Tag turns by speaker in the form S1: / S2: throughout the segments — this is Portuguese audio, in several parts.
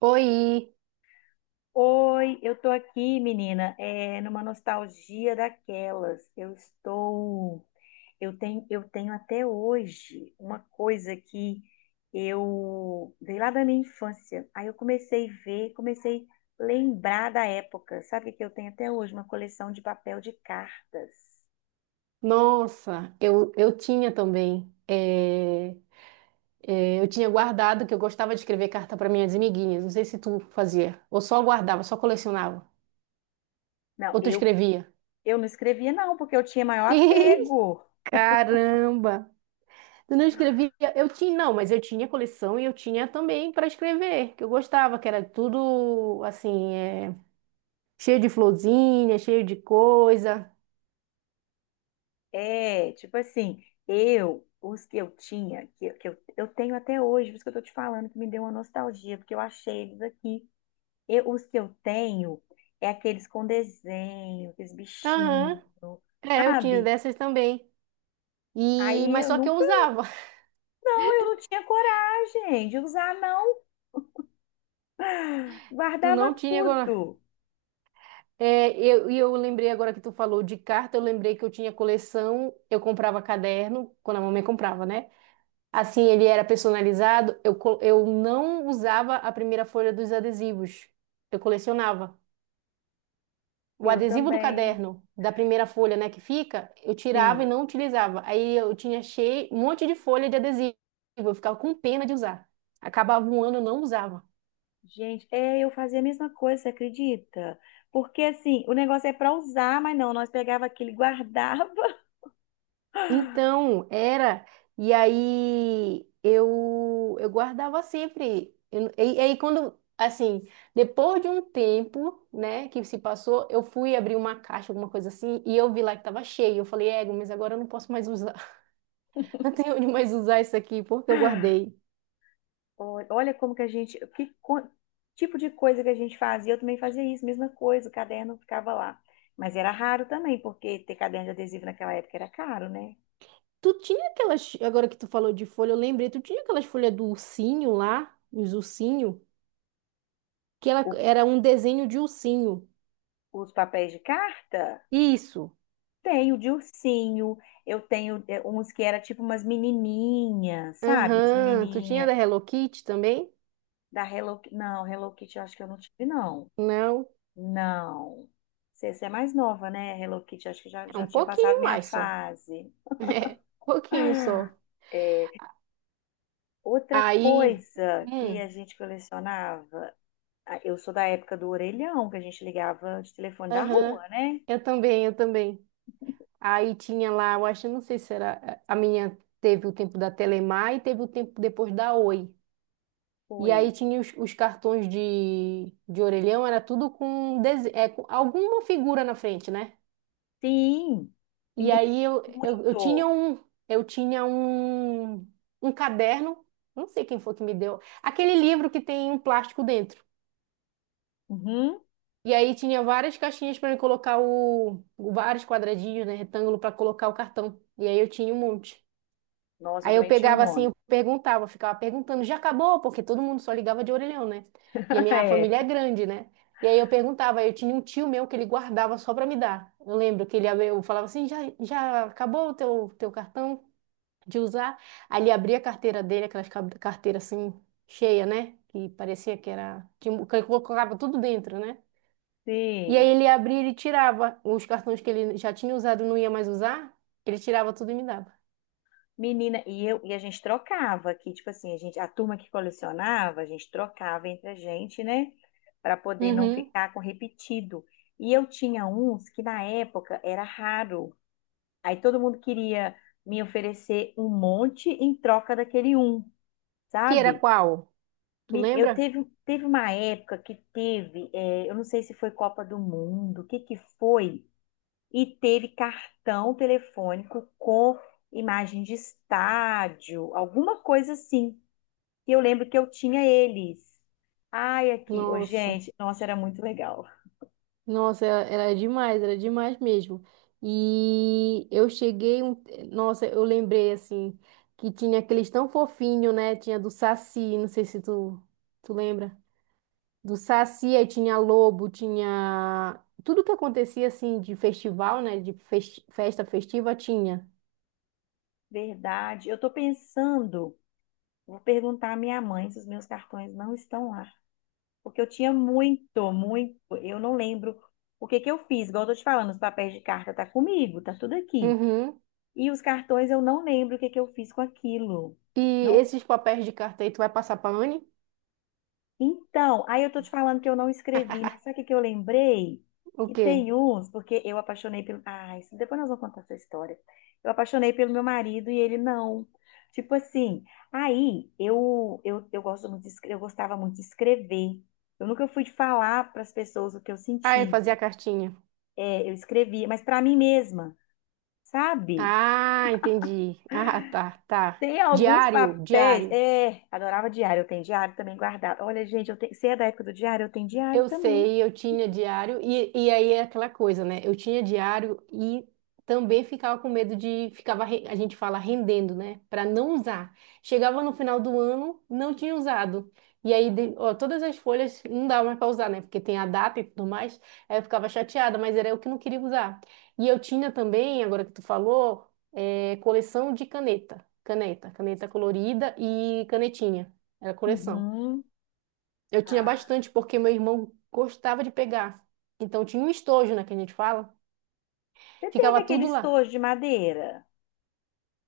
S1: Oi!
S2: Oi, eu tô aqui, menina, numa nostalgia daquelas. Eu tenho até hoje uma coisa que eu veio lá da minha infância. Aí eu comecei a ver, comecei a lembrar da época. Sabe o que eu tenho até hoje? Uma coleção de papel de cartas.
S1: Nossa, eu tinha também. Eu tinha guardado que eu gostava de escrever carta para minhas amiguinhas. Não sei se tu fazia, ou só guardava, só colecionava,
S2: Não,
S1: ou tu escrevia.
S2: eu não escrevia não, porque eu tinha maior apego.
S1: Caramba! Tu não escrevia? Eu tinha, não, mas eu tinha coleção e eu tinha também para escrever, que eu gostava, que era tudo assim, cheio de florzinha, cheio de coisa.
S2: Tipo assim, eu, os que eu tinha, que eu tenho até hoje, por isso que eu tô te falando, que me deu uma nostalgia, porque eu achei eles aqui. Eu, os que eu tenho é aqueles com desenho, aqueles
S1: Aham.
S2: bichinhos,
S1: É, eu tinha
S2: sabe?
S1: dessas também. E,
S2: Aí
S1: mas
S2: eu
S1: só que eu
S2: nunca,
S1: usava.
S2: não, eu não tinha coragem de usar, não.
S1: Tu
S2: Guardava
S1: não tinha agora.
S2: tudo.
S1: É, eu, e eu lembrei agora que tu falou de carta, eu lembrei que eu tinha coleção, eu comprava caderno, quando a mamãe comprava, né? Assim, ele era personalizado, eu, eu não usava a primeira folha dos adesivos, eu colecionava. O
S2: Eu
S1: adesivo do
S2: também,
S1: caderno, da primeira folha, né, que fica, eu tirava e
S2: sim.
S1: não utilizava. Aí eu tinha cheio, um monte de folha de adesivo, eu ficava com pena de usar. Acabava um ano, eu não usava.
S2: Gente, eu fazia a mesma coisa, você acredita? Porque assim, o negócio é pra usar, mas não, nós pegava aquilo e guardava.
S1: Então, era. E aí eu guardava sempre. E aí quando, assim, depois de um tempo, né, que se passou, eu fui abrir uma caixa, alguma coisa assim, e eu vi lá que tava cheio. Eu falei, ego, mas agora eu não posso mais usar. Não tenho onde mais usar isso aqui, porque eu guardei.
S2: Olha como que a gente, tipo de coisa que a gente fazia, eu também fazia isso, mesma coisa, o caderno ficava lá. Mas era raro também, porque ter caderno de adesivo naquela época era caro, né?
S1: Tu tinha aquelas, agora que tu falou de folha, eu lembrei, tu tinha aquelas folhas do ursinho lá, os ursinhos, que ela,
S2: O-
S1: era um desenho de ursinho.
S2: os papéis de carta,
S1: Isso.
S2: tenho de ursinho, eu tenho uns que era tipo umas menininhas, sabe? Umas
S1: Aham. Tu tinha
S2: menininha
S1: da Hello Kitty também?
S2: da Hello Kitty. Não, Hello Kitty eu acho que eu não tive, não.
S1: Não,
S2: Não. Você é mais nova, né? Hello Kitty, acho que
S1: é um
S2: já tinha passado
S1: pouquinho
S2: minha
S1: mais só.
S2: fase.
S1: É, pouquinho só.
S2: Outra
S1: Aí,
S2: coisa que
S1: hum,
S2: a gente colecionava, ah, eu sou da época do orelhão, que a gente ligava de telefone da
S1: aham,
S2: rua, né?
S1: eu também, eu também. Aí tinha lá, eu acho, não sei se era a minha, teve o tempo da Telemar e teve o tempo depois da Oi. E aí
S2: Foi.
S1: tinha os cartões de orelhão, era tudo com, com alguma figura na frente, né?
S2: Sim,
S1: E
S2: menino,
S1: aí eu, eu tinha
S2: muito.
S1: um, eu tinha um, um caderno, não sei quem foi que me deu, aquele livro que tem um plástico dentro.
S2: Uhum.
S1: E aí tinha várias caixinhas para colocar o, vários quadradinhos, né, retângulo para colocar o cartão. E aí eu tinha um monte.
S2: Nossa, eu
S1: Aí eu
S2: também tinha um
S1: pegava assim,
S2: monte.
S1: eu perguntava, eu ficava perguntando, já acabou? Porque todo mundo só ligava de orelhão, né? E a minha
S2: É,
S1: família é grande, né? E aí eu perguntava, aí eu tinha um tio meu que ele guardava só para me dar. Eu lembro que eu falava assim, já, já acabou o teu, teu cartão de usar? Aí ele abria a carteira dele, carteiras assim cheia, né? Que parecia que era que colocava tudo dentro, né? E aí
S2: sim.
S1: ele abria e ele tirava os cartões que ele já tinha usado, e não ia mais usar, ele tirava tudo e me dava.
S2: Menina, e eu e a gente trocava aqui, tipo assim, a gente, a turma que colecionava, a gente trocava entre a gente, né? Para poder não
S1: Uhum.
S2: ficar com repetido. E eu tinha uns que na época era raro. Aí todo mundo queria me oferecer um monte em troca daquele um,
S1: Que era
S2: sabe?
S1: qual? Tu lembra?
S2: Teve uma época que teve, eu não sei se foi Copa do Mundo, o que que foi, e teve cartão telefônico com imagem de estádio, alguma coisa assim. E eu lembro que eu tinha eles. Ai, aqui, ô,
S1: Nossa,
S2: gente, nossa, era muito legal.
S1: nossa, era, era demais mesmo. E eu cheguei, um... nossa, eu lembrei assim que tinha aqueles tão fofinho, né? Tinha do Saci, não sei se tu lembra. Do Saci, aí tinha lobo, tinha tudo que acontecia assim de festival, né? De festa festiva tinha.
S2: Verdade. Eu tô pensando, vou perguntar à minha mãe se os meus cartões não estão lá. Porque eu tinha muito, muito. Eu não lembro o que que eu fiz. Igual eu tô te falando, os papéis de carta tá comigo, tá tudo aqui.
S1: Uhum.
S2: E os cartões eu não lembro o que que eu fiz com aquilo.
S1: E
S2: Não.
S1: esses papéis de carta aí, tu vai passar pra Anne?
S2: Então, aí eu tô te falando que eu não escrevi, né? Sabe o que que eu lembrei?
S1: O
S2: Que
S1: quê?
S2: tem uns, porque eu apaixonei pelo. Ah, isso... depois nós vamos contar essa história. Eu apaixonei pelo meu marido e ele não. Tipo assim, aí eu gosto muito de, eu gostava muito de escrever. Eu nunca fui de falar para as pessoas o que eu
S1: Ah, eu fazia a
S2: sentia.
S1: cartinha.
S2: Eu escrevia, mas para mim mesma, sabe?
S1: Ah, entendi. Ah, tá, tá.
S2: Tem alguns
S1: Diário,
S2: papéis.
S1: diário.
S2: É, adorava diário, eu tenho diário também guardado. Olha, gente, eu tenho, você é da época do diário? Eu tenho diário
S1: Eu
S2: também.
S1: sei, eu tinha diário, e aí é aquela coisa, né? Eu tinha diário e também ficava com medo de, ficava, a gente fala, rendendo, né? Para não usar. Chegava no final do ano, não tinha usado. E aí, ó, todas as folhas não dava mais para usar, né? Porque tem a data e tudo mais. Aí eu ficava chateada, mas era eu que não queria usar. E eu tinha também, agora que tu falou, coleção de caneta. Caneta, caneta colorida e canetinha. Era coleção.
S2: Uhum.
S1: Eu tinha
S2: Ah,
S1: bastante, porque meu irmão gostava de pegar. Então tinha um estojo, né, que a gente fala.
S2: você teve
S1: Ficava
S2: aquele
S1: tudo lá.
S2: estojo de madeira?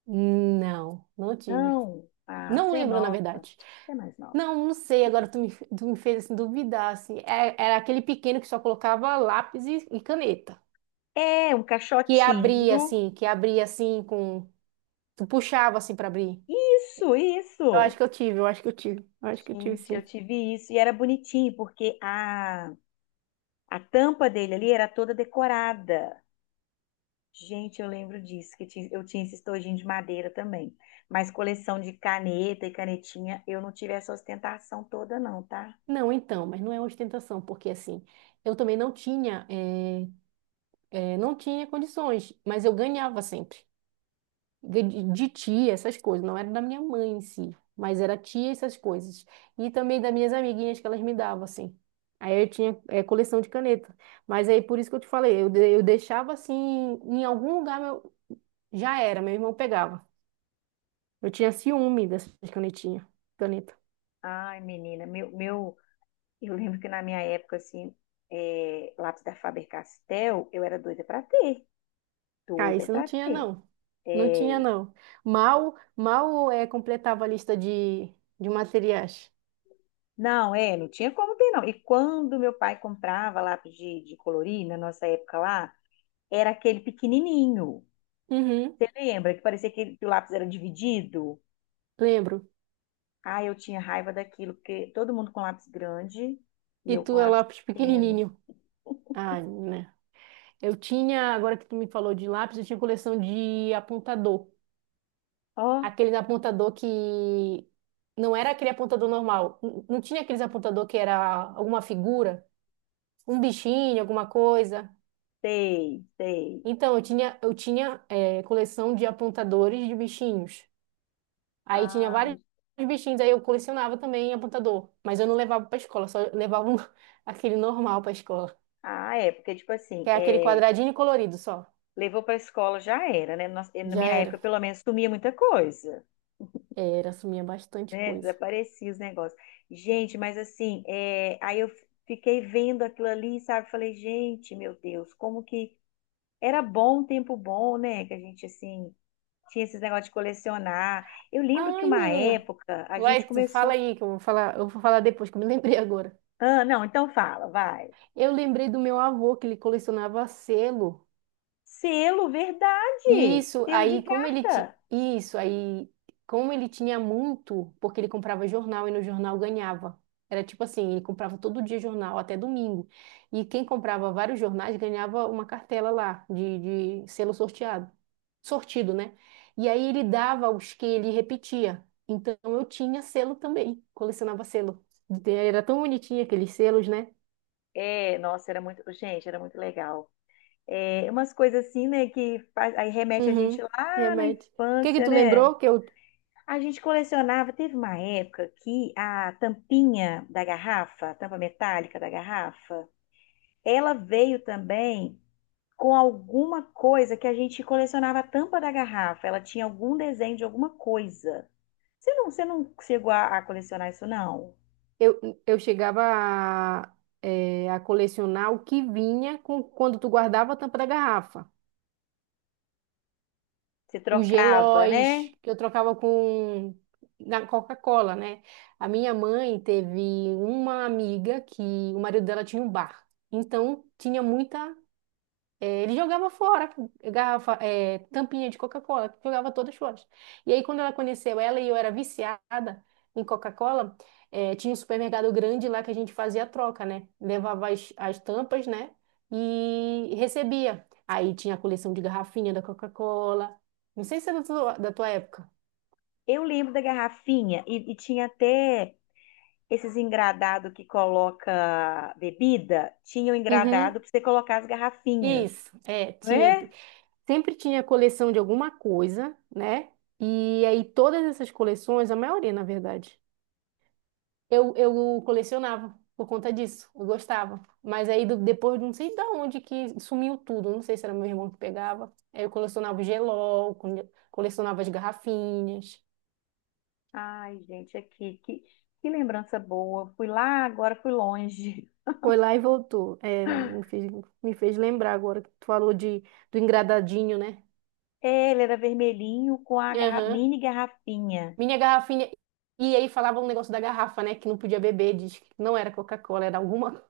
S1: Não, não tive.
S2: Não. Ah,
S1: Não
S2: você é
S1: lembro, na
S2: nova.
S1: verdade.
S2: Você é mais nova.
S1: Não, não sei. Agora tu me fez assim, duvidar, assim. Era aquele pequeno que só colocava lápis e caneta.
S2: É, um caixotinho.
S1: Que abria, assim, com... Tu puxava, assim, pra abrir.
S2: Isso,
S1: Eu acho
S2: isso.
S1: que eu tive, eu acho que eu tive. Eu acho que eu tive,
S2: Gente, eu
S1: sim.
S2: tive isso e era bonitinho, porque a tampa dele ali era toda decorada. Gente, eu lembro disso, eu tinha esse estojinho de madeira também. Mas coleção de caneta e canetinha, eu não tive essa ostentação toda, não, tá?
S1: Não, então, mas não é ostentação, porque, assim, eu também não tinha... eu não tinha condições, mas eu ganhava sempre. De tia, essas coisas. Não era da minha mãe em si, mas era tia, essas coisas. E também das minhas amiguinhas que elas me davam, assim. Aí eu tinha coleção de caneta. Mas aí por isso que eu te falei, eu, eu deixava assim, em algum lugar meu, já era, meu irmão pegava. Eu tinha ciúme dessas canetinhas, caneta.
S2: Ai, menina, eu lembro que na minha época, assim, lápis da Faber-Castell, eu era doida pra ter,
S1: Ah,
S2: doida
S1: isso não
S2: pra
S1: tinha,
S2: ter.
S1: não. Não tinha,
S2: É,
S1: não. Mal, mal completava a lista de materiais.
S2: não tinha como ter, não. E quando meu pai comprava lápis de colorir, na nossa época lá, era aquele pequenininho.
S1: Uhum,
S2: Você lembra que parecia que o lápis era dividido?
S1: lembro.
S2: Ah, eu tinha raiva daquilo, porque todo mundo com lápis grande e
S1: E
S2: eu com
S1: tu é
S2: lápis
S1: lápis
S2: pequeno.
S1: pequenininho. Ai, né? Eu tinha, agora que tu me falou de lápis, eu tinha coleção de apontador.
S2: Ó,
S1: Aquele apontador que não era aquele apontador normal. Não tinha aqueles apontador que era alguma figura, um bichinho, alguma coisa.
S2: sei, sei.
S1: Então, eu tinha coleção de apontadores de bichinhos. Aí tinha vários
S2: Ai,
S1: bichinhos, aí eu colecionava também apontador. Mas eu não levava pra escola, só levava aquele normal pra escola.
S2: ah, é, porque, tipo assim,
S1: Que é aquele quadradinho colorido só.
S2: levou pra escola já era, né? Nossa, na
S1: Já
S2: minha época,
S1: era.
S2: pelo menos, sumia muita coisa,
S1: Era, sumia bastante
S2: né?
S1: coisa.
S2: Desaparecia os negócios. Gente, mas assim, aí eu fiquei vendo aquilo ali, sabe? Falei, gente, meu Deus, como que era bom, um tempo bom, né? Que a gente, assim, tinha esses negócios de colecionar. Eu lembro que
S1: Ai,
S2: uma
S1: menina.
S2: época a
S1: Vai,
S2: gente
S1: tu fala
S2: começou.
S1: aí, que eu vou falar depois, que eu me lembrei agora.
S2: Ah, não, então fala, vai.
S1: Eu lembrei do meu avô, que ele colecionava selo.
S2: Selo, verdade.
S1: Isso,
S2: Selo de
S1: aí como ele ti...
S2: carta.
S1: isso aí como ele tinha muito, porque ele comprava jornal e no jornal ganhava. Era tipo assim, ele comprava todo dia jornal até domingo. E quem comprava vários jornais ganhava uma cartela lá de selo sorteado, sortido, né? E aí ele dava os que ele repetia. Então eu tinha selo também, colecionava selo. Era tão bonitinho aqueles selos, né?
S2: É, nossa, era muito, gente, era muito legal. É, umas coisas assim, né, aí remete a
S1: Uhum,
S2: gente lá na
S1: remédio. O que que
S2: infância,
S1: tu
S2: né?
S1: lembrou que eu...
S2: A gente colecionava, teve uma época que a tampinha da garrafa, a tampa metálica da garrafa, ela veio também com alguma coisa que a gente colecionava a tampa da garrafa. Ela tinha algum desenho de alguma coisa. Você não chegou a colecionar isso, não?
S1: Eu, eu chegava a, a colecionar o que vinha com, quando tu guardava a tampa da garrafa.
S2: Se
S1: Os
S2: trocava, né?
S1: gelóis que eu trocava com na Coca-Cola, né? A minha mãe teve uma amiga que o marido dela tinha um bar. Então tinha muita... É, ele jogava fora garrafa, é, tampinha de Coca-Cola, jogava todas fora. E aí, quando ela conheceu ela e eu era viciada em Coca-Cola, é, tinha um supermercado grande lá que a gente fazia a troca, né? Levava as, as tampas, né? E recebia. Aí tinha a coleção de garrafinha da Coca-Cola. Não sei se é da tua época.
S2: Eu lembro da garrafinha e tinha até esses engradado que coloca bebida, tinha o
S1: Uhum.
S2: engradado para você colocar as garrafinhas,
S1: Isso, é,
S2: não
S1: tinha,
S2: é?
S1: sempre tinha coleção de alguma coisa, né? E aí todas essas coleções, a maioria, na verdade, eu colecionava por conta disso, eu gostava. Mas aí depois de não sei de onde que sumiu tudo, não sei se era meu irmão que pegava. Aí eu colecionava o gelol, colecionava as garrafinhas.
S2: Ai, gente, aqui, que lembrança boa. Fui lá, agora fui longe.
S1: Foi lá e voltou. É, me fez lembrar agora que tu falou de, do engradadinho, né?
S2: É, ele era vermelhinho com a
S1: Aham.
S2: mini garrafinha.
S1: Minha garrafinha. E aí falava um negócio da garrafa, né? Que não podia beber, diz que não era Coca-Cola, era alguma.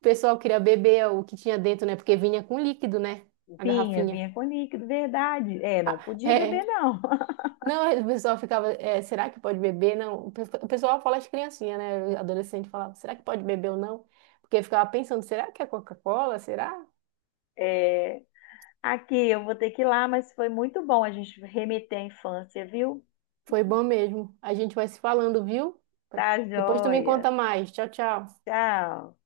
S1: O pessoal queria beber o que tinha dentro, né? Porque vinha com líquido, né? A
S2: Vinha,
S1: garrafinha.
S2: vinha com líquido, verdade. É, não
S1: Ah,
S2: podia beber,
S1: é.
S2: não.
S1: Não, é, o pessoal ficava, é, será que pode beber? Não, o pessoal fala as criancinhas, né? Adolescente falava, será que pode beber ou não? Porque ficava pensando, será que é Coca-Cola? Será?
S2: É, aqui eu vou ter que ir lá, mas foi muito bom a gente remeter à infância, viu?
S1: Foi bom mesmo. A gente vai se falando, viu?
S2: Tá
S1: Depois tu me
S2: joia.
S1: conta mais. Tchau, tchau.
S2: Tchau.